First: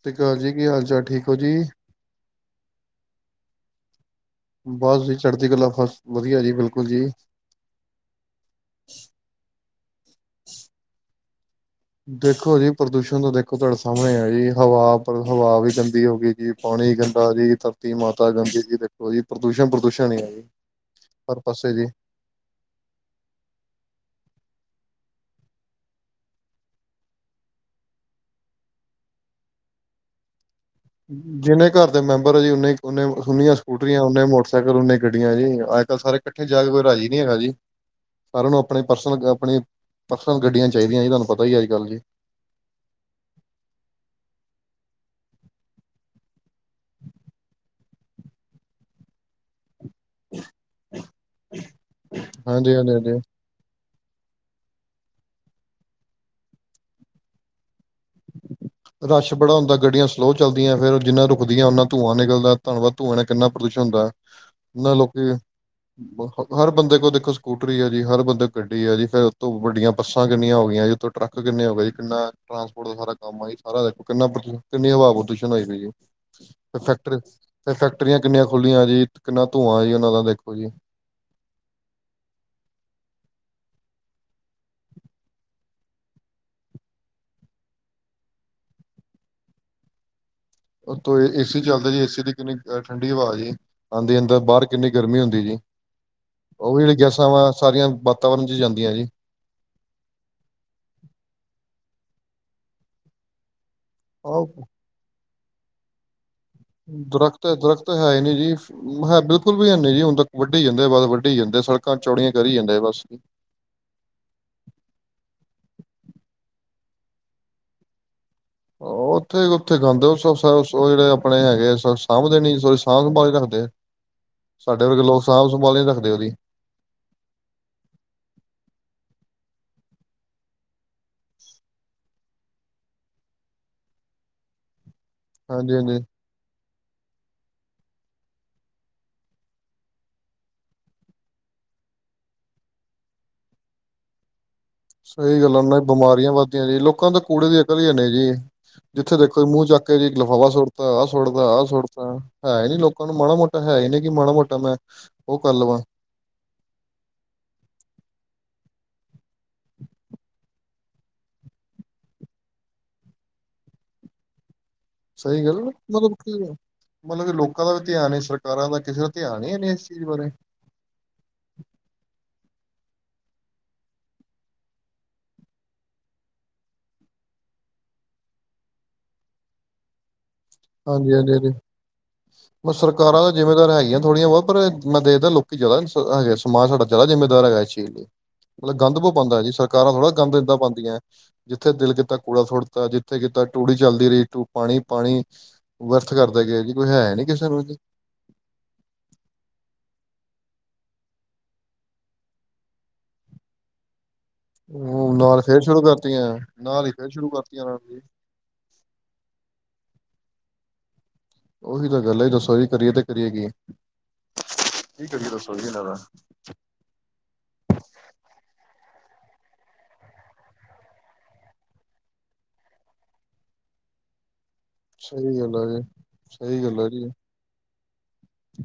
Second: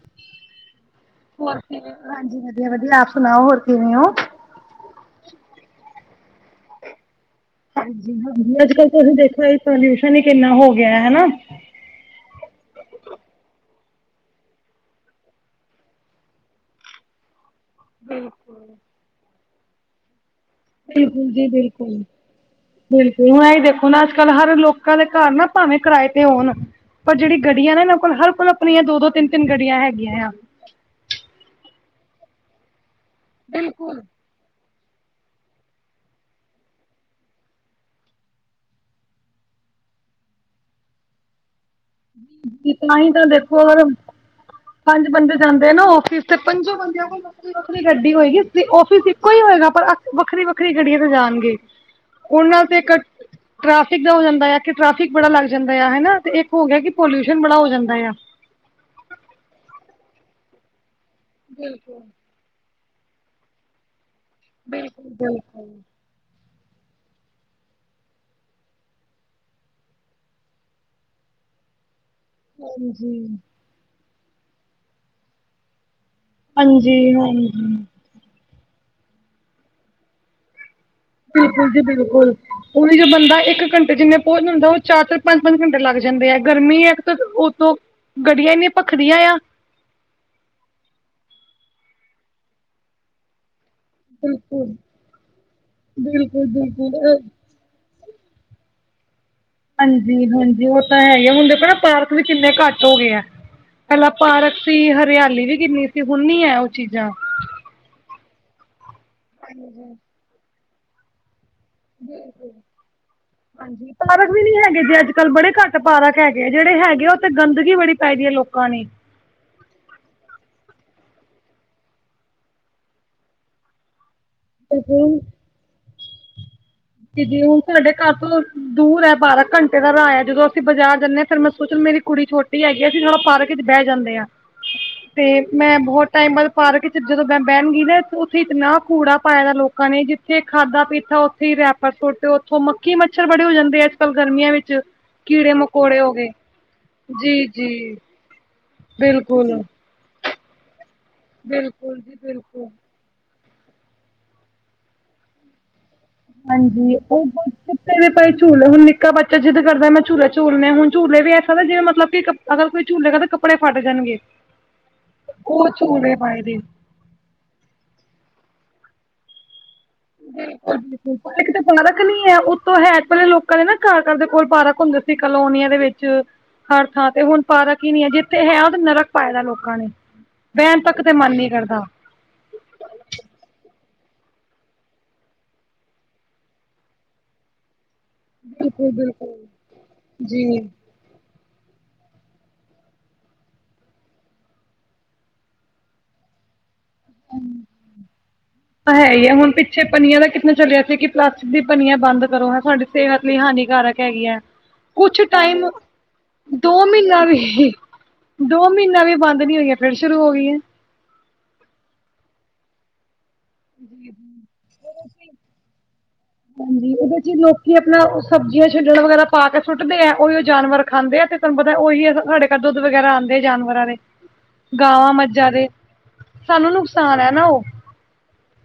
ਸਤਿ ਸ਼੍ਰੀ ਅਕਾਲ ਜੀ ਕੀ ਹਾਲ ਚਾਲ ਠੀਕ ਹੋ ਜੀ ਹੋਰ ਫਿਰ ਹਾਂਜੀ! ਵਧੀਆ ਵਧੀਆ ਆਪ ਸੁਣਾਓ ਹੋਰ। ਕਿਵੇਂ ਹੋ। ਬਸ ਜੀ! ਚੜ੍ਹਦੀ ਗੱਲਾਂ ਬਸ ਵਧੀਆ ਜੀ, ਬਿਲਕੁਲ ਜੀ। ਹਾਂਜੀ ਹਾਂਜੀ। ਅੱਜ ਕੱਲ ਤੁਸੀਂ ਦੇਖ ਪੋਲਿਊਸ਼ਨ ਹੀ ਕਿੰਨਾ ਹੋ ਗਿਆ ਹਨਾ। ਦੇਖੋ ਜੀ ਪ੍ਰਦੂਸ਼ਣ ਤਾਂ ਦੇਖੋ ਤੁਹਾਡੇ ਸਾਹਮਣੇ ਆ ਜੀ ਹਵਾ ਹਵਾ ਵੀ ਗੰਦੀ ਹੋ ਗਈ ਜੀ ਪਾਣੀ ਨ ਗੰਦਾ ਜੀ ਧਰਤੀ ਮਾਤਾ ਗਾਂਧੀ ਜੀ ਦੇਖੋ ਜੀ ਪ੍ਰਦੂਸ਼ਣ ਪ੍ਰਦੂਸ਼ਣ ਹੀ ਆ ਜੀ। ਬਿਲਕੁਲ ਹਰ ਜੀ ਪਾਸੇ ਬਿਲਕੁਲ ਬਿਲਕੁਲ ਹੁਣ ਇਹ ਦੇਖੋ ਨਾ ਅੱਜ ਕੱਲ ਹਰ ਲੋਕਾਂ ਦੇ ਘ ਨਾ ਭਾਵੇਂ ਕਿਰਾਏ ਤੇ ਹੋਉਣ ਪਰ ਜਿਹੜੀ ਗੱਡੀਆਂ ਨੇ ਇਹਨਾਂ ਕੋਲ ਹਰ ਕੋਲ ਆਪਣੀਆਂ ਦੋ ਦੋ ਤਿੰਨ ਤਿੰਨ ਗੱਡੀਆਂ ਹੈਗੀਆਂ ਆ। ਜਿੰਨੇ ਘਰ ਦੇ ਮੈਂਬਰ ਆ ਜੀ ਓਨੇ ਨੇ ਉਨੀਆਂ ਸਕੂਟਰੀਆਂ ਨੇ ਮੋਟਰਸਾਈਕਲ ਨੇ ਗੱਡੀਆਂ ਜੀ ਅੱਜ ਕੱਲ੍ਹ ਸਾਰੇ ਇਕੱਠੇ ਜਾ ਕੇ ਕੋਈ ਰਾਜੀ ਨੀ ਹੈਗਾ ਜੀ। ਸਾਰਿਆਂ ਨੂੰ ਆਪਣੇ ਪਰਸਨਲ ਆਪਣੀ ਪਰਸਨਲ ਗੱਡੀਆਂ ਚਾਹੀਦੀਆਂ ਸੀ ਤੁਹਾਨੂੰ ਪਤਾ ਹੀ ਹੈ। ਤਾਂ ਹੀ ਤਾਂ ਦੇਖੋ ਅਗਰ ਪੰਜ ਬੰਦੇ ਜਾਂਦੇ ਨਾ ਫਿਸ ਤੇ ਪੰਜੋ ਬੰਦਿਆਂ ਕੋਲ ਨੌਕਰੀ ਨੌਕਰੀ ਗੱਡੀ ਹੋਏਗੀ ਫਿਸ ਇੱਕੋ ਹੀ ਹੋਏਗਾ ਪਰ ਵੱਖਰੀ ਵੱਖਰੀ ਗੱਡੀਆਂ ਤੇ ਜਾਣਗੇ ਉਹਨਾਂ ਹਾਂਜੀ ਤੇ ਇੱਕ ਹਾਂਜੀ ਹਾਂਜੀ ਟ ਦਾ ਹੋ ਜਾਂਦਾ ਆ ਕਿ ਟ੍ਰੈਫਿਕ ਬੜਾ ਲੱਗ ਜਾਂਦਾ ਆ ਹਨਾ ਤੇ ਇੱਕ ਹੋ ਗਿਆ ਕਿ ਪੋਲਿਊਸ਼ਨ ਬੜਾ ਹੋ ਜਾਂਦਾ ਆ। ਰਸ਼ ਬੜਾ ਹੁੰਦਾ ਗੱਡੀਆਂ ਸਲੋਅ ਚੱਲਦੀਆਂ ਫੇਿਰ ਜਿੰਨਾ ਰੁਕਦੀਆਂ ਨਾ ਧੂੰਆਂ ਨਿਕਲਦਾ ਧੰਨਵਾਦ। ਧੂੰਆਂਣਾ ਕਿੰਨਾ ਪ੍ਰਦੂਸ਼ਣ ਹੁੰਦਾ ਉਹਨਾਂ ਬਿਲਕੁਲ ਲੋਕੀ ਬਿਲਕੁਲ ਹਰ ਬੰਦੇ ਕੋਲ ਦੇਖੋ ਸਕੂਟਰੀ ਆ ਜੀ ਹਰ ਬੰਦੇ ਗੱਡੀ ਆ ਜੀ ਫਿਰ ਉੱਥੋਂ ਵੱਡੀਆਂ ਬੱਸਾਂ ਕਿੰਨੀਆਂ ਹੋ ਗਆਂ ਜੀ ਉੱਥੋਂ ਟਰੱਕ ਕਿੰਨੇ ਹੋ ਗਏ ਜੀ। ਕਿੰਨਾ ਟਰਾਂਸਪੋਰਟ ਦਾ ਸਾਰਾ ਹਾਂਜੀ ਕੰਮ ਆ ਸਾਰਾ ਕਿੰ ਕਿੰਨੀ ਹਵਾ ਪ੍ਰਦੂਸ਼ਣ ਆਈ ਪਈ ਜ। ਫ ਹਾਂਜੀ ਫੈਕਟਰੀ ਹਾਂਜੀ ਫ ਫੈਕਟਰੀਆਂ ਕਿੰਨੀਆਂ ਖੁੱਲਲੀਆਂ ਜੀ ਕਿੰਨਾ ਧੂੰਆਂ ਜੀ ਉਹਨਾਂ ਦਾ ਦੇਖੋ ਜੀ। ਬਿਲਕੁਲ ਜੀ ਬਿਲਕੁਲ ਉਹੀ ਜੋ ਬੰਦਾ ਇੱਕ ਘੰਟੇ ਜਿੰਨੇ ਪਹੁੰਚ ਹੁੰਦਾ ਉਹ ਚਾਰ ਚਾਰ ਪੰਜ ਪੰਜ ਘੰਟੇ ਲੱਗ ਜਾਂ। ਜਾਂਦੇ ਆ ਗਰਮੀ ਹੈ ਉਤੋਂ ਗੜੀਆਂ ਇੰਨੀਆਂ ਭਖਦੀਆਂ ਆ। ਏਸੀ ਚੱਲਦਾ ਜੀ ਏਸੀ ਦੀ ਕਿੰਨੀ ਠੰਡੀ ਹਵਾ ਜੀ। ਹਾਂਦੀ ਅੰਦਰ ਬਾਹਰ ਬਿਲਕੁਲ ਕਿੰਨੀ ਗਰਮੀ ਹੁੰਦੀ ਜੀ। ਬਿਲਕੁਲ ਉਹ ਵੀ ਜਿਹੜੀਆਂ ਬਿਲਕੁਲ ਗੈਸਾਂ ਵਾ ਸਾਰੀਆਂ ਵਾਤਾਵਰਨ ਚ ਜਾਂਦੀਆਂ ਜੀ। ਹਾਂਜੀ ਹਾਂਜੀ ਉਹ ਤਾਂ ਹੈ ਹੀ ਹੁੰਦੇ ਨਾ ਪਾਰਕ ਵੀ ਕਿੰਨੇ ਘੱਟ ਹੋ ਗਏ ਆ। ਪਹਿਲਾਂ ਆਹ ਪਾਰਕ ਸੀ ਹਰਿਆਲੀ ਵੀ ਕਿੰਨੀ ਸੀ ਹ ਦਰਖਤ ਹੈ ਦਰਖ਼ਤ ਹੈ ਹੀ ਨਹੀਂ ਜੀ ਹੈ ਬਿਲਕੁਲ ਵੀ ਹੈਨੀ ਜੀ ਹੁਣ ਤ ਵੱ ਵੱਢੀ ਜਾਂਦੇ ਬਸ ਵੱਢੀ ਜਾਂਦੇ ਸੜਕਾਂ ਚੌੜੀਆਂ ਕਰੀ ਜਾਂਦੇ ਆ ਬਸ। ਜੀ। ਹਾਂਜੀ ਪਾਰਕ ਵੀ ਨੀ ਹੈਗੇ ਜੇ ਅੱਜ ਕੱਲ ਬੜੇ ਘੱਟ ਪਾਰਕ ਹੈਗੇ ਆ ਜਿਹੜੇ ਹੈਗੇ ਉ ਤੇ ਗੰਦਗੀ ਬੜੀ ਪੈ ਗਦੀ ਹੈ ਲੋਕ। ਉੱਥੇ ਉੱਥੇ ਗਾਂਂਦੇ ਜਿਹੜੇ ਆਪਣੇ ਹੈਗੇ ਸਾਂਭਦੇ ਨੀ ਸੋਰੀ ਸਾਂਭ ਸੰਭਾਲ ਰੱਖਦੇ ਤੇ ਸਾਡੇ ਵਰਗੇ ਲੋਕ ਸਾਂਭ ਸੰਭਾਲ ਰੱਖਦੇ। ਉਹਦੀ ਦੀਦੀ ਹੁਣ ਸਾਡੇ ਘਰ ਤੋਂ ਦੂਰ ਹੈ ਪਾਰਕ ਘੰਟੇ ਦਾ ਰਾਹ ਹੈ ਜਦੋਂ ਅਸੀਂ ਬਾਜ਼ਾਰ ਜਾਂਦੇ ਹਾਂ ਫੇਰ ਮੈਂ ਸੋਚ ਮੇਰੀ ਕੁੜੀ ਛੋਟੀ ਹੈਗੀ ਆ ਅਸੀਂ ਥੋੜ੍ਹਾ ਪਾਰਕ ਚ ਬਹਿ ਜਾਂਦੇ ਆਂ। ਤੇ ਹਾਂਜੀ ਮੈਂ ਹਾਂਜੀ ਬਹੁਤ ਟਾਈਮ ਬਾਦ ਪਾਰਕ ਚ ਜਦੋਂ ਮੈਂ ਬਹਿਣ ਗ ਨਾ ਉੱਥੇ ਇਤਨਾ ਕੂੜਾ ਪਾਇਏ ਦਾ ਲੋਕਾਂ ਨੇ ਜਿੱਥੇ ਖਾਧਾ ਪੀਤਾ ਉੱਥੇ ਹੀ ਰੈਪ ਬਸ ਤੁਹਾਡੇ ਉੱਥੋਂ ਮੱਕੀ-ਮੱਛਰ ਬੜੇ ਹੋ ਜਾਂਦੇ ਆ ਅੱਜ-ਕੱਲ ਗਰਮੀਆਂ ਵਿੱਚ। ਸਹੀ ਕੀੜੇ ਗੱਲਾਂ ਨਾ ਮਕੌੜੇ ਹੋ ਗਏ ਬਿਮਾਰੀਆਂ ਵੱਧਦੀਆਂ ਜੀ ਲੋਕਾਂ ਦੇ ਕੂੜੇ ਦੀ ਅਕਲ ਹੀ ਹੈਨ ਜੀ। ਜਿੱਥੇ ਦੇਖੋ ਜੀ ਬਿਲਕੁਲ ਮੂੰਹ ਚੱਕ ਕੇ ਜੀ ਲਿਫਾਵਾਾ ਸੁੱਟਤਾ, ਆਹ ਸੁੱਟਦਾ, ਆਹ ਬਿਲਕੁਲ ਸੁੱਟਤਾ ਜੀ ਹੈ ਬਿਲਕੁਲ ਹੀ ਨੀ ਲੋਕਾਂ ਨੂੰ ਮਾੜਾ ਮੋਟਾ। ਤਾਂ ਹੈ ਹੀ ਨੇ ਕਿ ਮਾੜਾ ਮੋਟਾ ਮੈਂ ਉਹ ਕਰ ਲਵਾਂ। ਹਾਂਜੀ, ਉਹ ਕਿੇ ਦੇ ਭਾਈ ਝੂਲੇ ਹੁਣ ਨਿੱਕਾ ਬੱਚਾ ਜਿੱਦ ਕਰਦਾ ਮੈਂ ਝੂਲਾ ਝੂਲਨ ਹੁਣ ਝੂਲੇ ਵੀ ਐਸ ਦੇ ਜਿਵੇਂ ਮਤਲਬ ਕਿ ਅਗਰ ਕੋਈ ਝੂਲੇ ਕਰਦੇ ਕੱਪੜੇ ਫੱਟ ਜਾਣਗੇ। ਸਹੀ ਗੱਲ ਉਹ ਮਤਲਬ ਝੂਲੇ ਕੀ ਪਾਏ ਦੇ ਮਤਲਬ ਕਿ ਲੋਕਾਂ ਦਾ ਵੀ ਧਿਆਨ ਸਰਕਾਰਾਂ ਦਾ ਕਿਸੇ ਦਾ ਧਿਆਨ ਨਹੀਂ। ਚੀਜ਼ ਬਾਰੇ ਿਲ ਇੱਕ ਤਾਂ ਫਣਾ ਰੱਖਣੀ ਹੈ। ਹੈ ਪਲੇ ਲੋਕਾਂ ਨੇ ਨਾ ਘਰ ਘਰ ਦੇ ਕੋਲ ਪਾਰਕ ਹੁੰਦੇ ਸੀ ਕਲੋਨੀਆਂ ਦੇ ਵਿੱਚ ਹਰ ਥਾਂ ਤੇ ਹੁਣ ਪਾਰਕ ਹੀ ਨੀ ਹੈ ਜਿੱਥੇ ਹੈ ਤੇ ਨਰਕ ਪਾਏ ਦਾ ਲੋਕਾਂ ਨੇ। ਬਹਿਣ ਤੱਕ ਤੇ ਹਾਂਜੀ ਹਾਂਜੀ ਮਨ ਨੀ ਹਾਂਜੀ ਕਰਦਾ ਮ ਸਰਕਾਰਾਂ ਤਾਂ ਜਿਮੇਦਾਰ ਹੈਗੀਆਂ। ਥੋੜ੍ਹੀਆਂ ਵਹੁ ਪਰ ਮੈਂ ਦੇਖਦਾ ਲੋਕੀ ਜਿਆਦਾ ਹੈਗਾ ਸਮਜ ਸਾਡਾ ਜ਼ਿਆਦਾ ਜਿੰਮੇਦਾਰ ਹੈਗਾ, ਇਸ ਚੀਜ਼ ਲਈ। ਮਤਲਬ ਬਿਲਕੁਲ ਗੰਦ ਬੋ ਬਿਲਕੁਲ ਪਾਉਂਦਾ ਜੀ ਸਰਕਾਰਾਂ ਥੋੜ੍ਹਾ ਗੰਦ ਇਦਾਂ ਜੀ ਪਾਉਂਦੀਆਂ ਹੈ। ਜਿੱਥੇ ਦਿਲ ਕਿ ਕੀਤਾ ਕੂੜਾ ਸੁਟਤਾ ਜਿੱਥੇ ਕਿ ਕੀਤਾ ਟੂੜੀ ਚੱਲਦੀ ਰਹੀ ਟੂ ਪਾਣੀ ਪਾਣੀ ਵਿਅਰਥ ਕਰਦਾ ਗ ਜੀ ਕੋਈ ਹੈ ਨੀ ਕਿਸੇ ਨੂੰ ਜੀ। ਤਾਂ ਹੈ ਹੀ ਹੈ, ਹੁਣ ਪਿੱਛੇ ਪਨੀਆਂ ਦਾ ਕਿੱਤਨਾ ਚੱਲਿਆ ਸੀ ਕਿ ਪਲਾਸਟਿਕ ਦੀ ਪਨੀਆਂ ਬੰਦ ਕਰੋ ਹ ਤੁਹਾਡੀ ਸਿਹਤ ਲਈ ਹਾਨੀਕਾਰਕ ਹੈਗਿਆ, ਉਹ ਕੁਛ ਨਾਲ ਫੇਰ ਟਾਈਮ ਸ਼ੁਰੂ ਕਰਤੀਆਂ ਦੋ ਨਾਲ ਹੀ ਫੇਰ ਮਹੀਨਾ ਸ਼ੁਰੂ ਕਰਤੀਆਂ ਵੀ ਨਾਲ ਜੀ ਦੋ ਮਹੀਨਾ ਵੀ ਬੰਦ ਨੀ ਹੋਈਆਂ, ਫਿਰ ਸ਼ੁਰੂ ਹੋ ਗਈਆਂ ਉਹੀ ਤਾਂ ਗੱਲ ਏ, ਦੱਸੋ ਜੀ ਕਰੀਏ ਤੇ ਕਰੀਏ ਕੀ [inaudible] ਕੀ ਕਰੀਏ ਦੱਸੋ ਜੀ ਇਹਨਾਂ ਦਾ ਹਾਂਜੀ, ਉਹਦੇ ਚ ਲੋਕੀ ਆਪਣਾ ਸਬਜ਼ੀਆਂ ਛੱਡਣ ਵਗੈਰਾ ਪਾ ਕੇ ਸੁੱਟਦੇ ਆ। ਉਹੀ ਉਹ ਜਾਨਵਰ ਖਾਂਦੇ ਆ ਤੇ ਤੁਹਾਨੂੰ ਪਤਾ ਉਹੀ ਸਾਡੇ ਘਰ ਦੁੱਧ ਵਗੈਰਾ ਆਉਂਦੇ ਆ ਜਾਨਵਰਾਂ ਦੇ। [inaudible] ਗਾਵਾਂ ਸਹੀ ਮੱਝਾਂ ਗੱਲ ਦੇ, ਹੈ ਜੀ ਸਹੀ ਸਾਨੂੰ ਗੱਲ ਜੀ ਨੁਕਸਾਨ ਹੈ ਨਾ ਉਹ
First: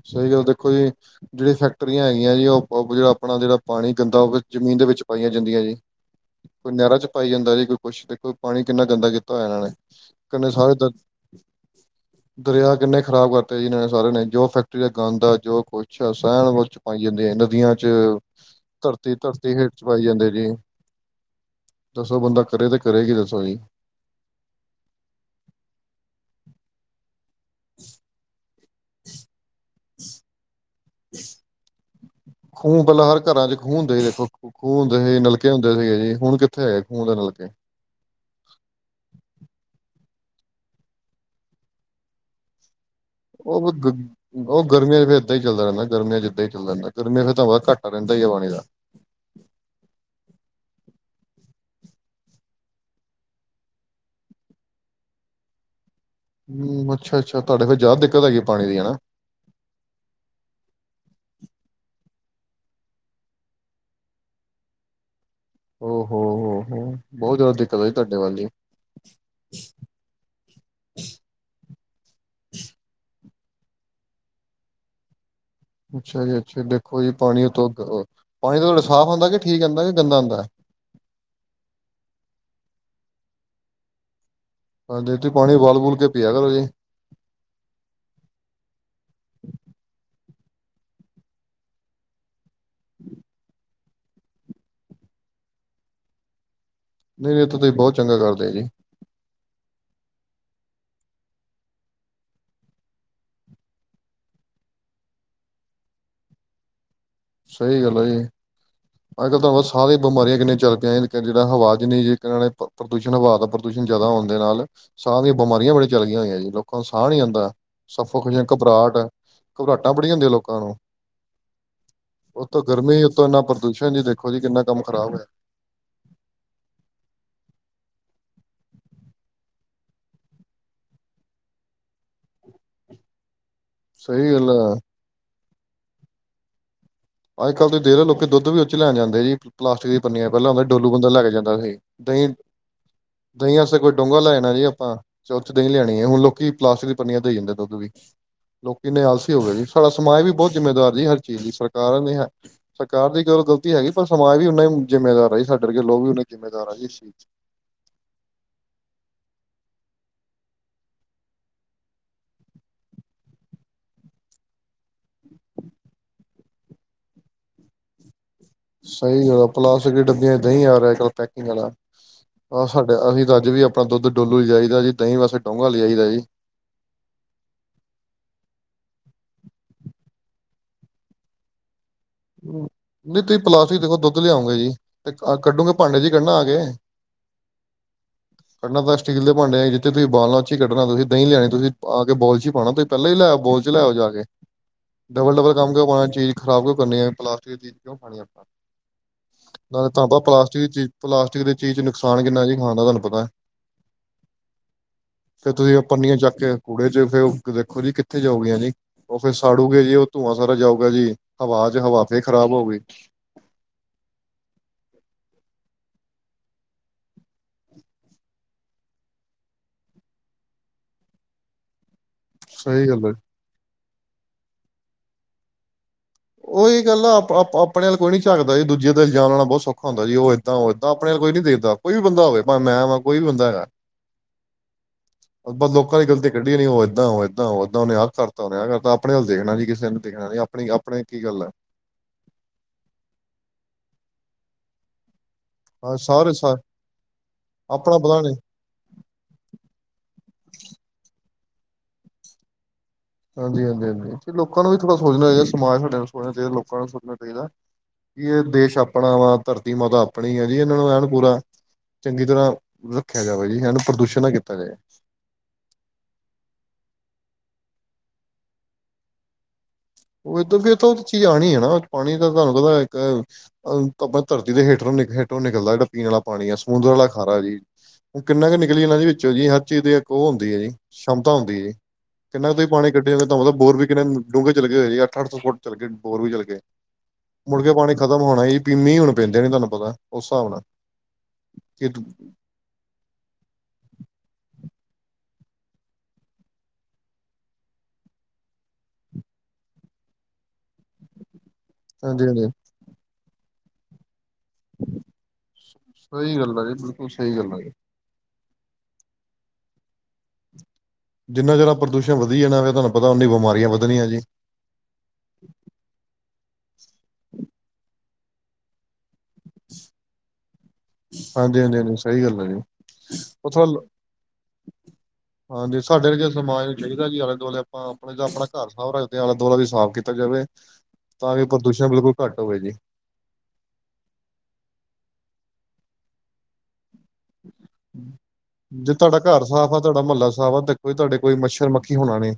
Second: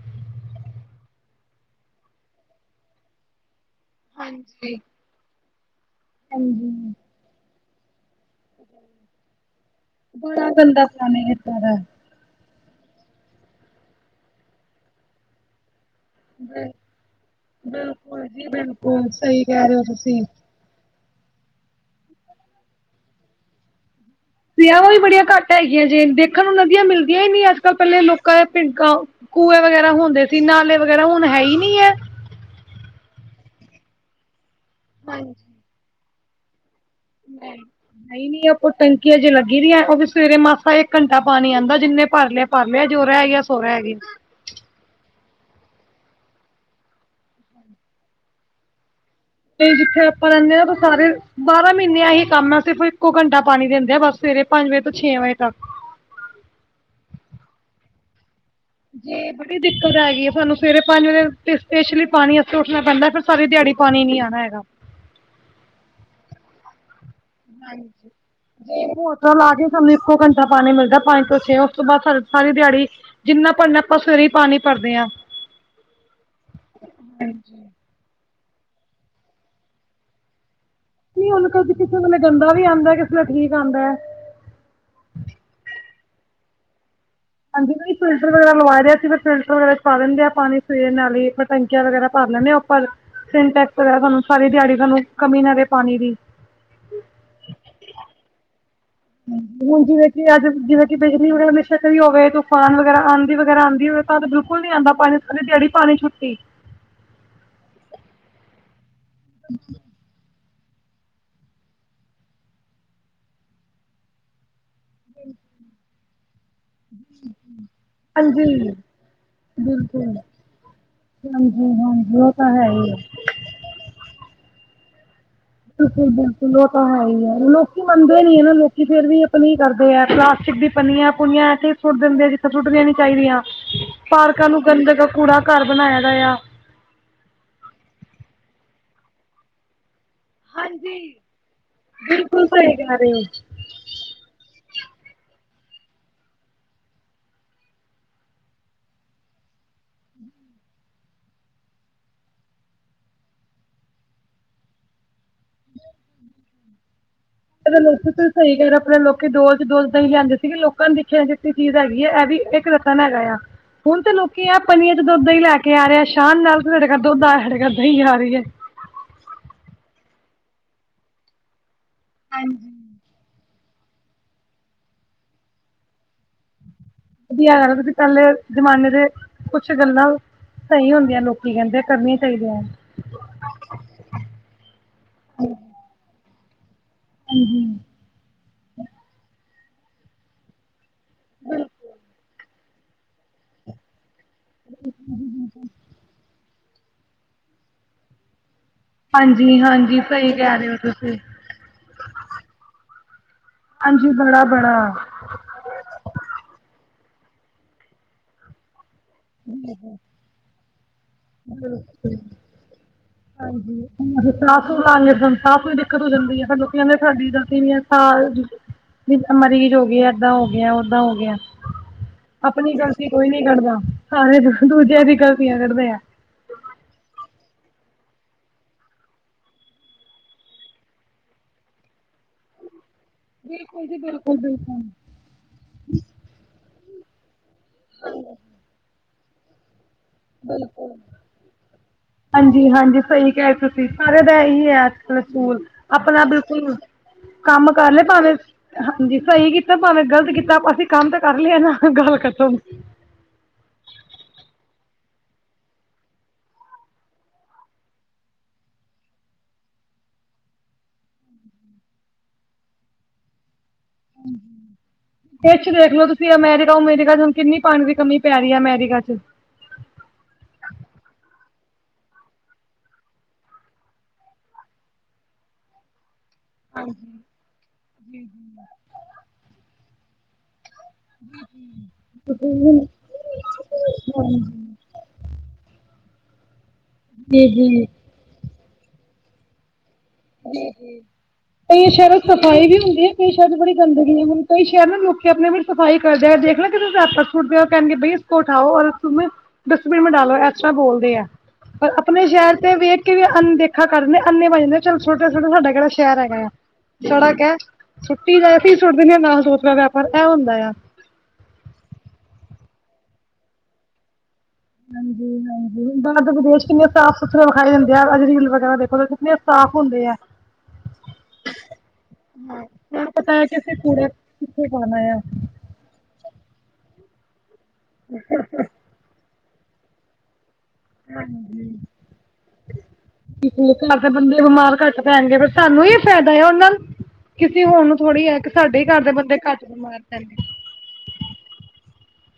ਸਹੀ ਗੱਲ ਦੇਖੋ ਜੀ, ਜਿਹੜੀ ਫੈਕਟਰੀਆਂ ਹੈਗੀਆਂ ਜੀ ਉਹ ਜਿਹੜਾ ਆਪਣਾ ਜਿਹੜਾ ਪਾਣੀ ਗੰਦਾ ਹੋਵੇ ਹਾਂਜੀ। ਜ਼ਮੀਨ ਦੇ ਵਿੱਚ ਪਾਈਆਂ ਜਾਂਦੀਆਂ ਜੀ। ਕੋਈ ਹਾਂਜੀ ਨਹਿਰਾਂ ਚ ਪਾਇ ਜਾਂਦਾ ਜੀ ਕੋ ਕੁਛ ਦੇਖੋ ਪਾਣੀ ਕਿੰਨਾ ਗੰਦਾ ਕੀਤਾ ਹੋਇਆ ਇਹਨਾਂ ਨੇ। ਬੜਾ ਕਿੰਨੇ ਸਾਰੇ ਗੰਦਾ ਦ ਸਮੇ ਇਦਾਂ ਦਾ। ਦਰਿਆ ਕਿੰਨੇ ਖ਼ਰਾਬ ਕਰਤੇ ਜਿਨਾਂ ਨੇ ਸਾਰਿਆਂ ਨੇ, ਜੋ ਫੈਕਟਰੀ ਦਾ ਗੰਦ ਆ ਜੋ ਕੁਛ ਅੱਛਾ, ਸਹਿਣ ਵੱਲ ਚ ਪਾਈ ਜਾਂਦੀ ਹੈ, ਨਦੀਆਂ ਚ, ਸਹੀ ਧਰਤੀ-ਧਰਤੀ ਕਹਿ ਹੇਠ ਰਹੇ ਹੋ ਚ ਪਾਈ ਤੁਸੀਂ ਜਾਂਦੇ ਜੀ। ਦੱਸੋ ਬੰਦਾ ਕਰੇ ਤਾਂ ਕਰੇ ਕੀ ਦੱਸੋ ਜੀ? ਸੇਵਾਂ ਵੀ ਬੜੀਆਂ ਘੱਟ ਹੈਗੀਆਂ, ਜੇ ਦੇਖਣ ਨੂੰ ਨਦੀਆਂ ਮਿਲਦੀਆਂ ਹੀ ਨਹੀਂ ਅੱਜ-ਕੱਲ ਪਹਿਲੇ ਲੋਕਾਂ ਭਿੰਕਾਂ ਕੂਹੇ ਵਗੈਰਾ ਹੁੰਦੇ ਸੀ, ਨਾਲੇ ਵਗੈਰਾ ਹੁਣ ਹੈ ਹੀ ਨਹੀਂ ਏ। ਖੂਹ ਪਹਿਲਾਂ ਹਰ ਘਰਾਂ ਚ ਖੂਹ ਹੁੰਦੇ ਸੀ ਦੇਖੋ, ਖੂਹ ਹੁੰਦੇ ਸੀ, ਨਲਕੇ ਹੁੰਦੇ ਸੀਗੇ ਜੀ ਹੁਣ ਕਿੱਥੇ ਹੈ? ਨਹੀਂ-ਨਹੀਂ ਆਪ ਟੈਂਕੀਆ ਜੇ ਲੱਗੀ ਦੀਆਂ ਉਹਦੇ ਚ ਸਵੇਰੇ ਮਾਸਾ ਇੱਕ ਘੰਟਾ ਪਾਣੀ ਆਉਂਦਾ ਜਿੰਨੇ ਭਰ ਲਿਆ ਭਰ ਲਿਆ ਜੋ ਰਹਿ ਗਿਆ ਸੋ ਰਹਿ ਗਿਆ। ਉਹ-ਉਹ ਗਰਮੀਆਂ ਚ ਫਿਰ ਏਦਾਂ ਹੀ ਚੱਲਦਾ ਰਹਿੰਦਾ। ਗਰਮੀਆਂ ਜਿੱਦਾਂ ਹੀ ਚੱਲ ਜਾਂਦਾ। ਗਰਮੀਆਂ ਫਿਰ ਤਾਂ ਵਧ- ਘਾਟਾ ਰਹਿੰਦਾ ਹੀ ਹੈ ਪਾਣੀ ਦਾ। ਤੇ ਜਿੱਥੇ ਆਪਾਂ ਰਹਿੰਦੇ ਹਾਂ ਤਾਂ ਸਾਰੇ, ਬਾਰਾਂ ਮਹੀਨਿਆਂ ਏਹੀ ਕੰਮ ਆ ਸਿਰਫ ਇੱਕੋ ਘੰਟਾ ਪਾਣੀ ਦਿੰਦੇ ਆ ਬਸ ਫਿਰ ਸਵੇਰੇ ਪੰਜ ਵਜੇ ਤੋਂ ਛੇ ਵਜੇ ਤੱਕ। ਹੂੰ, ਅੱਛਾ-ਅੱਛਾ, ਤੁਹਾਡੇ ਫੇਰ ਜ਼ਿਆਦਾ ਦਿੱਕਤ ਹੈਗੀ। ਪਾਣੀ ਦੀ ਹਨਾ ਜੀ ਬੜੀ ਦਿੱਕਤ ਹੈਗੀਈ ਹੈ। ਸਾਨੂੰ ਸਵੇਰੇ ਪੰਜ ਵਜੇ ਸਪਸ਼ਲੀ ਪਾਣੀ ਵਾਸਤੇ ਉੱਠਣਾ ਪੈਂਦਾ ਫਿਰ ਸਾਰੀ ਦਿਹਾੜੀ ਪਾਣੀ ਨੀ ਆਣਾ ਹੈਗਾ। ਹੋ-ਹੋ, ਹੋ-ਹੋ ਬਹੁਤ ਜ਼ਿਆਦਾ ਦਿੱਕਤ ਆਈ ਤੁਹਾਡੇ ਵੱਲ ਦੀ। ਮੌਟਰਾ ਲਾ ਕੇ ਸਾਨੂੰ ਇੱਕੋ ਘੰਟਾ ਪਾਣੀ ਮਿਲਦਾ ਪੰਜ ਤੋਂ ਛੇ ਉਸ ਤੋਂ ਬਾਅਦ ਸ ਸਾਰੀ ਦਿਹਾੜੀ ਜਿੰਨਾ ਭਰਨਾ ਆਪਾਂ ਸਵੇਰੇ ਈ ਪਾਣੀ ਭਰਦੇ ਹਾਂ ਅੱਛਾ ਜੀ, ਅੱਛਾ ਜੀ ਦੇਖੋ ਇਹ ਪਾਣੀ ਦੁੱਧ ਅ ਪਾਣੀ ਤਾਂ ਤੁਹਾਡਾ ਸਾਫ਼ ਆਂਦਾ, ਕਿ ਠੀਕ ਆਂਦਾ, ਕਿ ਗੰਦਾ ਹੁੰਦਾ ਹੈ ਲੈ ਠੀਕ ਆਂਹਦਾ ਹੈ ਹ ਦੇਤੀ ਪਾਣੀ ਬਾਲ ਬੂਲ ਕੇ ਪੀਆ ਕਰੋ ਜੀ ਹਾਂਜੀ ਨਹੀਂ ਫਿਲਟਰ ਵਾਰਾ ਲਵਾ ਲਿਆ ਸੀ ਫਿਲਟਰ ਵਗੈਰਾ ਚ ਪਾ ਦਿੰਦੇਆ ਪਾਣੀ, ਸਵੇਰ ਨਾਲ ਈਪਰ ਟੈਂਕੀਆਂ ਵਗੈਰਾ ਪਾ ਲੈਂ [inaudible] ਦੇ ਉੱਪਰ। ਸਿੰਟੈਕਸ ਵਗੇਰਾ ਸਾਨੂੰ ਸਾਰੀ ਦਿਹਾੜੀ ਸਾਨੂੰ ਕਮੀ ਨਾ ਰਹੇ ਪਾਣੀ ਦੀ ਨਹੀਂ, ਇਹ ਤਾਂ ਤੁਸੀ ਬਹੁਤ ਚੰਗਾ ਕਰਦੇ ਜੇ ਹੁਣ ਜਿਵੇਂ ਕਿ ਅੱਜ। ਜਿਵੇਂ ਕਿ ਬਿਜਲੀ ਉਰੇ ਹਮੇਸ਼ਾ ਗਈ ਦੀ ਹੋਵੇ ਤੂਫਾਨ ਵਗੈਰਾ ਆਂਧੀ ਵਗੈਰਾ ਆਉਂਦੀ ਹੋਵੇ ਤਾਂ ਤਾਂ ਬਿਲਕੁਲ ਨੀ ਆਉਂਦਾ ਪਾਣੀ ਸਾਰੀ ਦਿਹਾੜੀ ਪਾਣੀ ਛੁੱਟੀ ਸਹੀ ਗੱਲ ਆ ਜੀ। ਅੱਜ ਕੱਲ ਤਾਂ ਬਸ ਸਾਹ ਦੀ ਬਿਮਾਰੀ ਕਿੰਨੀ ਚੱਲ ਪਿਆ ਜਿਹੜਾ ਹਵਾ ਚ ਨ ਜੇ ਪ੍ਰਦੂਸ਼ਣ ਹਵਾ ਦਾ ਪ੍ਰਦੂਸ਼ਣ ਜ਼ਿਆਦਾ ਆਣ ਦੇ ਨਾਲ। ਸਾਹ ਦਿਆਂ ਬਿਮਾਰੀਆਂ ਬੜੀਆਂ ਚਲ ਗਈ ਹੋਈਆਂ ਜੀ ਲੋਕ ਸਾਹ ਨੀ ਹੀ ਆਉਦਾ ਸਫੋਗੇਸ਼ਨ ਹਾਂਜੀ ਘਬਰਾਹਟ, ਘਬਰਾਹਟਾਂ ਬੜੀਆਂ ਹੁੰਦੀਆਂ ਲੋਕਾਂ ਨੂੰ। ਹਾਂਜੀ। ਹਾਂਜੀ ਉਹ ਤਾਂ ਉਤੋਂ ਹੈ ਹੀ ਹੈ ਗਰਮੀ ਉਤੋਂ ਇੰਨਾ ਪ੍ਰਦੂਸ਼ਣ ਜੀ ਦੇਖੋ ਜੀ ਕਿੰਨਾ ਕੰਮ ਖਰਾਬ ਹੈ। ਬਿਲਕੁਲ-ਬਿਲਕੁਲ ਉਹ ਤਾਂ ਹੈ ਹੀ ਹੈ। ਲੋਕੀ ਮੰਨਦੇ ਨੀ ਐ ਨਾ ਲੋਕੀ ਫੇਰ ਵੀ ਆਪਣੀ ਕਰਦੇ ਹੈ। ਘਰ ਚ ਦੀ ਪਨੀਆਂ ਪੁੁੰਨੀਆਂ ਇਥੇ ਈ ਸੁੱਟ ਦਿੰਦੇ ਆ, ਜਿੱਥੇ ਸੁੱਟਣੀਆਂ ਨੀ ਚਾਹੀਦੀਆਂ ਸਹੀ ਪਾਰਕਾਂ ਗੱਲ ਨੂੰ ਹੈ ਗੰਦ ਕਾ ਕੂੜਾ ਘਰ ਬਣਾਇਆ ਗਿਆ ਅੱਜ ਕੱਲ੍ਹ ਤਾਂ ਦੇਰ ਲੋਕ ਦੁੱਧ ਵੀ ਉ ਚ ਲੈਣ ਜਾਂਦੇ ਆ ਜੀ, ਪਲਾਸਟਿਕ ਚ ਪੰਨੀਆਂ ਪਹਿਲਾਂ ਹੁੰਦਾ ਡੋਲੂ ਹਾਂਜੀ ਬੰਦਾ ਲੈ ਕੇ ਜਾਂਦਾ ਸੀ ਦਹੀਂ, ਬਿਲਕੁਲ ਸਹੀ ਕਹਿ ਰਹੇ ਹੋ। ਦਹੀਂ ਵਸਤੇ ਕੋਈ ਡੋਂਘਾ ਲੈ ਜਾਣਾ ਸੀ ਗਾ ਪਾਂ ਚ ਉਹ ਚ ਦਹੀਂ ਲਿਆਣੀ ਹੈ ਹੁਣ ਲੋਕੀ ਪਲਾਸਟਿਕ ਦੀ ਪੰਨੀਆਂ ਦੇਈ ਜਾਂਦੇ ਆ ਦੁੱਧ ਵੀ। ਲੋਕੀ ਇਨੇ ਆਲਸੀ ਹੋਗੇ ਜੀ ਸਾਲਾ ਸਮਾਜ ਵੀ ਬਹੁਤ ਜਿੰਮੇਦਾਰ ਜੀ, ਹਰ ਚੀਜ਼ ਦੀ ਸ ਕਾਰਨ ਨਹੀਂ ਹੈ, ਸਰਕਾਰ ਦੀ ਗੱਲ ਗ਼ਲਤੀ ਹੈਗੀ ਪਰ ਸਮਾਜ ਵੀ ਉਹਨਾ ਜਿੰਮੇਦਾਰ ਆ ਜੀ, ਸਾਡੇ ਵਰਗੇ ਲੋਕ ਵੀ ਉਹਨੇ ਜਿੰਮੇਦਾਰ ਦਾਰ ਆ ਜੀ ਸੀ ਚ- ਇਹ ਤਾ ਲੋਕ ਸਹੀ ਗ ਆਪਣੇ ਲੋਕੀ ਦੋ ਚ ਦੋਲਦਹੀਂ ਲਿਆਂਦੇ ਸੀਗੇ ਲੋਕਾਂ ਨੂੰ ਦੇਖਿਆ ਜਤੀ ਚੀਜ਼ ਹੈਗੀ ਹੈ ਇਹ ਵੀ ਇੱਕ ਰਤਨ ਹੈਗਾ ਆ ਹੁਣ ਤੇ ਲੋਕੀ ਆ ਪੰਨੀਆਂ ਚ ਦੁੱਧ ਦਈ ਲੈ ਕੇ ਆ ਰਿਹਾ ਸ਼ਾਨ ਨਾਲ ਸਾਡੇ ਘਰ ਦੁੱਧ ਆ ਹਡੇ ਘ ਦਹੀਂ ਆ ਰਹੀ ਏ। ਸਈ ਗੱਲ ਆ ਪਲਾਸਟਿਕ ਦੀਆਂ ਡੱਬੀਆਂ ਚ ਦਹੀਂ ਆ ਰਿਹਾ ਅਜ ਕੱਲ੍ਹ ਪੈਕਿੰਗ ਵਾਲਾ ਆਹ ਸਾਡੇ ਅਸੀਂ ਤਾਂ ਅੱਜ ਵੀ ਅ ਆ- ਦੁੱਧ ਡੋਲੂ ਈ ਚਾਈਦਾ ਜੀ ਦਹੀਂ ਵਾਸਤੇ ਡੋਂਘਾ ਲੈ ਆਈਦਾ ਜੀ। ਵਧੀਆ ਗੱਲ ਆ ਤੁਸੀ ਪਹਿਲੇ ਜਮਾਨੇ ਦੇ ਕੁੱਛ ਗੱਲਾਂ ਸਹੀ ਹੁੰਦੀਆਂ ਲੋਕੀ ਕਹਿੰਦੇ ਕਰਨੀਆਂ ਚਾਹੀਦੀਆਂ। ਨਹੀਂ ਤੁਸੀਂ ਪਲਾਸਟਿਕ ਦੇਖੋ ਦੁੱਧ ਲਿਆਉਗੇ ਜੀ ਤੇ ਅ ਕੱਢੋਗੇ ਭਾਂਡੇ ਜੀ ਕੱਢਣਾ ਆ ਕੇ। ਹੂੰ-ਹੂੰ ਕੱਢਣਾ ਤਾਂ ਸਟੀਲ ਦੇ ਭਾਂਡੇ ਚੀ ਜਿੱਥੇ ਤੁਸੀਂ ਬਾਲਣਾ ਚੀ ਕੱਢਣਾ ਤੁਸੀਂ ਦਹੀਂ ਲਿਆਣੀ ਤੁਸੀਂ ਆ ਕੇ ਬੋਲਚੀ ਪਾਉਣਾ ਤੁਸੀਂ ਪਹਿਲਾਂ ਈ ਲੈਓ ਬੋਲ ਚ ਲੈਓ ਜਾ ਕੇ, ਡਬਲ-ਡਬਲ ਕੰਮ ਕਰ ਪਾਉਣਾ ਚੀਜ਼ ਖਰਾਬ ਕ ਪੰਨੀ ਐ ਪਲਾਸਟਿਕ ਚਜ਼ ਕਿਉਂ ਖਾਣੀ ਆਪਾਂ। ਨਾਲੇ ਹਾਂਜੀ-ਹਾਂਜੀ ਤਾਂ ਆਪਾਂ ਸਹੀ ਕਹਿ ਪਲਾਸਟਿਕ ਰਹੇ ਦੀ ਹੋ ਚੀਜ਼ ਤੁਸੀਂ। ਪਲਾਸਟਿਕ ਦੀ ਚੀਜ਼ ਚ ਨੁਕਸਾਨ ਕਿੰਨਾ ਜੀ ਖਾਣ ਦਾ ਤੁਹਾਨੂੰ ਪਤਾ ਐ। ਹਾਂਜੀ ਬੜਾ-ਬੜਾ ਫੇਰ ਤੁਸੀਂ ਅ ਪੰਨੀਆਂ ਚੱਕ ਕੇ ਆ ਕੂੜੇ ਚ ਫੇਰ ਦੇਖੋ ਜੀ ਕਿੱਥੇ ਜਾਉਗੀਆ ਜੀ ਉਹ ਫੇਰ ਸਾੜੂਗੇ ਜੀ ਉਹ ਧੂੰਆਂ ਸਾਰਾ ਜਾਊਗਾ ਜੀ। ਹਵਾਜ਼ ਹਵਾ ਫੇ ਖ਼ਰਾਬ ਹੋ ਗੀ। ਹਾਂਜੀ ਸਾਹ ਸੁਹ ਲਾਏਦ ਤਾਂ ਕੋਈ ਦਿੱਕਤ ਹੋ ਜਾਂਦੀ ਐ। ਲੋਕੀ ਕਹਿੰਦੇ ਆ ਸਾਡੀ ਗਲਤੀ ਨੀ ਆ ਸਾਲ ਚ ਵੀ ਮਰੀਜ਼ ਹੋ ਗਈ ਆ ਏਦਾਂ ਹੋ ਗਿਆ ਓਦਾਂ ਹੋ ਗਿਆ। ਆਪਣੀ ਸਹੀ ਗੱਲ ਗ਼ਲਤੀ ਹੈ। ਕੋਈ ਨੀ ਕੱਢਦਾ ਸਾਰੇ ਹੁ ਦੂਜਿਆਂ ਦੀ ਗ਼ਲਤੀਆਂ ਕੱਢਦੇ ਆ। ਉਹੀ ਗੱਲ ਆ ਆਪ-ਆਪ ਆਪਣੇ ਵਲ ਕੋਈ ਨੀ ਝਾਕਦਾ ਏ ਦੂਜੇ ਤੇ ਇਲਜਾਮ ਲਾਉਣਾ ਬਹੁਤ ਸੌਖਾ ਹੁੰਦਾ ਜੀ ਉਹ ਏਦਾਂ ਉਹ ਏਦਾਂ ਆਪਣੇ ਕੋਈ ਨੀ ਦੇਖਦਾ ਕੋਈ ਵੀ ਬੰਦਾ ਹੋਵੇ ਭਾਵ ਮੈਂ ਵਾਂ ਕੋਈ ਵੀ ਬੰਦਾ ਹੈਗਾ, ਬਿਲਕੁਲ ਜੀ ਬਿਲਕੁਲ ਬਿਲਕੁਲ ਆਪਾਂ ਲੋਕਾਂ ਦੀ ਗ਼ਲਤੀ ਕੱਢੀ ਜਾਣੀ ਓ ਏਦਾਂ ਓ ਏਦਾਂ ਓ ਏਦਾਂ ਉਹਨ ਆਹ ਕਰਤਾ ਉਹਨ ਆਹਤਾ ਆਪ ਵਲ ਦੇਖਣਾ ਜੀ ਕਿਸੇ ਨੇ ਦੇਖਣਾ ਨੀ ਆਪਣੀ ਆਪਣੇ ਕੀ ਗੱਲ ਹੈ ਹਾਂਜੀ-ਹਾਂਜੀ ਸਹੀ ਕਹਿ ਤੁਸੀਂ ਸਾਰੇ ਦਾ ਇਹੀ ਐ ਅੱਜਕਲ ਸਕੂਲ ਹਾਂ ਆਪਣਾ ਸਾਰੇ ਸਾ ਬਿਲਕੁਲ ਕੰਮ ਕਰ ਆਪਣਾ ਲੇ ਪਤਾ ਨੀ ਭਾਵੇਂ ਹ ਹਾਂਜੀ ਸਹੀ ਕੀਤਾ ਭਾਵੇਂ ਗ਼ਲਤ ਕੀਤਾ ਤਾਂ ਅਸੀਂ ਕੰਮ ਤਾਂ ਕਰ ਲਿਆ ਨਾ ਗੱਲ ਖਤਮ ਹਾਂਜੀ-ਹਾਂਜੀ-ਹਾਂਜੀ ਲੋਕਾਂ ਨੂੰ ਵੀ ਥੋੜ੍ਹਾ ਸੋਚਣਾ ਚਾਹੀਦਾ ਸਮਾਜ ਸਾਡੇ ਸੋਚਣਾ ਚਾਹੀਦਾ ਲੋਕਾਂ ਨੂੰ ਸੋਚਣਾ ਚਾਹੀਦਾ। ਵੀ ਇਹ ਦੇਸ਼ ਆਪਣਾ ਵਾ ਧਰਤੀ ਮਾਤਾ ਆਪਣੀ ਆ ਜੀ ਇਹਨਾਂ ਨੂੰ ਐਣ ਪੂਰਾ ਚੰਗੀ ਤਰ੍ਹਾਂ ਰੱਖਿਆ ਜਾਵੇ ਜੀ ਹਨ ਕਿਛ ਦੇਖਲੋ ਤੁਸੀਂ ਅਮੈਰੀਕਾ ਅਮੇਰੀਕਾ ਹਾਨ ਕਿੰਨੀ ਪਾਣੀ ਕਮੀ ਪੈ ਰੀ ਆ ਅਮੈਰੀਕਾ ਚ। ਉਹ ਦ ਤਾਂ ਉਹ ਚੀਜ਼ ਆਣੀ ਏ ਨਾ ਪਾਣੀ ਤਾਂ ਤੁਹਾਨੂੰ ਕਹਿੰ ਇੱਕ ਅਹ ਅਹ ਆਪਣੇ ਧਰਤੀ ਦੇ ਹੇਠ ਨੂੰ ਹੇਠੋ ਨਿਕਲਦਾ ਅ ਜਿੜਾ ਪੀਣਾ ਆ ਪਾਣੀ ਆ ਸਮੁੰਦਰ ਵਾਲਾ ਖਾਰਾ ਜੀ ਹੁਣ ਕਿੰਨਾ ਕੁ ਨਿਕਲੀ ਇਹਨਾਂ ਜ ਵਿੱਚੋਂ ਜੀ ਹਰ ਚੀਜ਼ ਦੀ ਇੱਕ ਉਹ ਹੁੰਦੀ ਐ ਜੀ। ਸਮਤਾ ਹੁੰਦੀ ਏ, ਕਿੰਨਾ ਕੁ ਤੁਸੀਂ ਪਾਣੀ ਕੱਢਿਆ ਜਾਂਦੇ ਤਾਂ ਮਤਲਬ ਬੋਰ ਵੀ ਕਿੰਨੇ ਅ ਡੂੰਘੇ ਅੱਠ-ਅੱਠ ਸੌ ਫੁੱਟ ਚੱਲ ਗਏ ਬੋਰ ਵੀ ਚੱਲ ਗੇ ਮੁੜ ਕੇ ਪਾਣੀ ਖਤਮ ਹੋਣਾ ਹੀ ਪੀਂਨੀ ਹੁਣ ਪੈਂਦੇ ਨੇ ਤੁਹਾਨੂੰ ਪਤਾ ਉਸ ਹਿਸਾਬ ਨਾਲ ਕਈ ਸ਼ਹਿਰ ਚ ਸਫ਼ਾਈ ਵੀ ਹੁੰਦੀ ਏ ਕਈ ਸ਼ਹਿਰ ਚ ਬੜੀ ਗੰਦਗੀ ਏ ਕਈ ਕਹਿੰਦੇ ਲੋਕੀ ਆਪ ਵੀ ਸਫ਼ਾਈ ਕਰਦੇ ਆ, ਦੇਖ ਲਿਆ ਕਿਤੇ ਤੁਸੀ ਰੇਪਰ ਸੁੱਟਦੇ ਓ ਕਹਿਣਗੇ ਬਈ ਇਸ ਉਠਾਓ ਅਰ ਡਸਟਬਿਨ ਮੇਂ ਡਾਲੋ ਐਸ ਤਰਾ ਬੋਲਦੇ ਆ ਪਰ ਆਪਣੇ ਹਾਂਜੀ ਹਾਂਜੀ ਸ਼ਹਿਰ ਤੇ ਵੇਖ ਕੇ ਵੀ ਅਨਦੇਖਾ ਕਰਦੇ ਅੰਨੇ ਵਜ ਚੱਲ ਛੋਟੇ-ਛੋਟੇ ਸਾਡਾ ਕਿਹੜਾ ਸ਼ਹਿਰ ਹੈਗਾ ਸਹੀ ਆ ਗੱਲ ਜੀ ਬਿਲਕੁਲ ਸਹੀ ਸੜਕ ਗੱਲ ਐ। ਆ ਜੀ ਟੀ ਦਾਸੀ ਸੁੱਟ ਦਿੰਦੇ ਹ ਨਾ ਸੋਚਦਾਆਪ ਪਰ ਇਹ ਹੁੰਦਾ ਆ। ਜਿੰਨਾ ਜ਼ਦਾ ਪ੍ਰਦੂਸ਼ਣ ਵਧੀ ਜਾਨਾਂ ਫੇਰ ਤੁਹਾਨੂੰ ਪਤਾ ਉਨੀ ਬਿਮਾਰੀਆਂ ਵਧਣੀਆਂ ਜੀ। ਹਾਂਜੀ, ਹਾਂਜੀ, ਬਾਹਰ ਦੇ ਵਿਦੇਸ਼ ਕਿੰਨੇ ਸਾਫ਼-ਸੁਥਰੇ ਵਖਾਏ ਦਿੰਦੇ ਆ ਅਜ ਰੀਲ ਵਗੈਰਾ ਦੇਖੋ ਕਿਨੇ ਸਾਫ਼ ਹੁੰਦੇ ਐ। ਹਾਂਜੀ, ਹਾਂਜੀ, ਹਾਂਜੀ, ਸਹੀ ਗੱਲ ਆ ਜੀ, ਇਹ ਪਤਾ ਹੈ ਕਿ ਉਹਥੇ ਅਸੀਂ ਕੂੜੇ ਕਿੱਥੇ ਪਾਉਣਾ ਆ ਹਾਂਜੀ, ਸਾਡੇ ਅਰਗੇ ਸਮਾਜ ਚਾਹੀ ਦਾ ਜੀ, ਆਲੇ-ਦੁਆਲੇ ਆਪਾਂ ਆਪਣੇ ਆਪਣਾ ਘਰ ਸਾਫ਼ ਰੱਖਦੇ ਆ, ਆਲੇ ਦੁਆਲਾ ਵੀ ਸਾਫ਼ ਕੀਤਾ ਜਾਵੇ। ਤਾਂ ਕਿ ਪ੍ਰਦੂਸ਼ਣ ਬਿਲਕੁਲ ਘੱਟ ਹੋਵੇ ਜੀ ਘਰ ਦੇ ਬੰਦੇ ਬਿਮਾਰ ਘੱਟ ਪੈਣਗੇ ਸਾਨੂੰ ਹੀ ਫਾਇਦਾ ਆ ਉਹਨਾ ਕਿਸੇ ਹੋਰ ਨੂੰ ਥੋੜ੍ਹੀ ਏ, ਸਾਡੇ ਜੇ ਘਰ ਦੇ ਤੁਹਾਡਾ ਬੰਦੇ ਕਟ ਸਾਫ਼ ਆ ਬੀਮਾਰ ਪੈਣਗੇ। ਕੀ ਹੋਣਾ ਨੇ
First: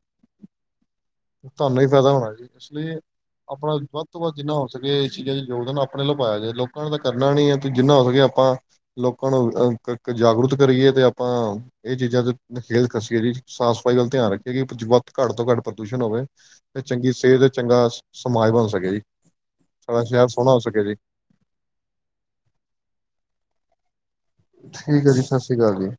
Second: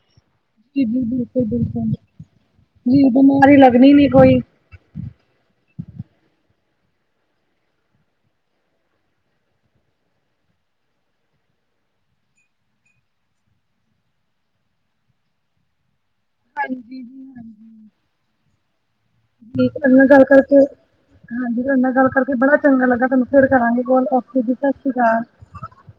ਜੀ ਜੀ। ਤੁਹਾਨੂੰ ਹੀ ਫੈਦਾ ਹੋਣਾ ਜੀ। ਇਸ ਲੀਏ ਬਿਮਾਰੀ ਆਪਣਾ ਲੱਗਣੀ ਵੱਧ ਨੀ ਤੋਂ ਵੱਧ, ਕੋਈ ਜਿੰਨਾ ਹੋ ਸਕੇ, ਇਸ ਚੀਜ਼ਾਂ ਚ ਯੋਗਦਾਨ ਆਪਣੇ ਵੱਲੋ ਪਾਯਾ ਜੇ। ਲੋਕਾਂ ਨੂੰ ਤਾਂ ਕਰਨਾ ਨੀ ਏ। ਤੇ ਜਿੰਨਾ ਹੋ ਸਕੇ, ਆਪਾਂ ਲੋਕਾਂ ਨੂੰ ਅ ਜਾਗਰੂਕ ਕਰੀਏ। ਤੇ ਆਪਾਂ ਇਹ ਚੀਜ਼ਾਂ ਤੇ ਖੇਲ ਖਸੀਏ ਜ, ਸਾਫ਼ ਸਫ਼ਾਈ ਵੱਲ ਧਿਆਨ ਰੱਖੀਏ। ਕਿ ਵਤ ਘੱਟ ਤੋਂ ਘੱਟ ਪ੍ਰਦੂਸ਼ਣ ਹੋਵੇ, ਤੇ ਚੰਗੀ ਸਿਹਤ ਤੇ ਚੰਗਾ ਸਮਾਜ ਬਣ ਸਕੇ ਜੀ। ਸਾਡਾ ਤੁਹਾਨਾ ਗੱਲ ਸ਼ਹਿਰ ਸੋਹਣਾ ਕਰਕੇ, ਹੋ ਸਕੇ ਜੀ ਹਾਂਜੀ, ਤੁਹਾਨੇ ਨਾਲ ਗੱਲ ਕਰਕੇ ਬੜਾ ਚੰਗਾ ਲੱਗਾ, ਤੁਹਨੂੰ ਫੇਰ ਕਰਾਂਗੀ। ਠੀਕ ਏ ਜੀ। ਸਤਿ ਸ੍ਰੀ ਕਾਲ ਜੀ।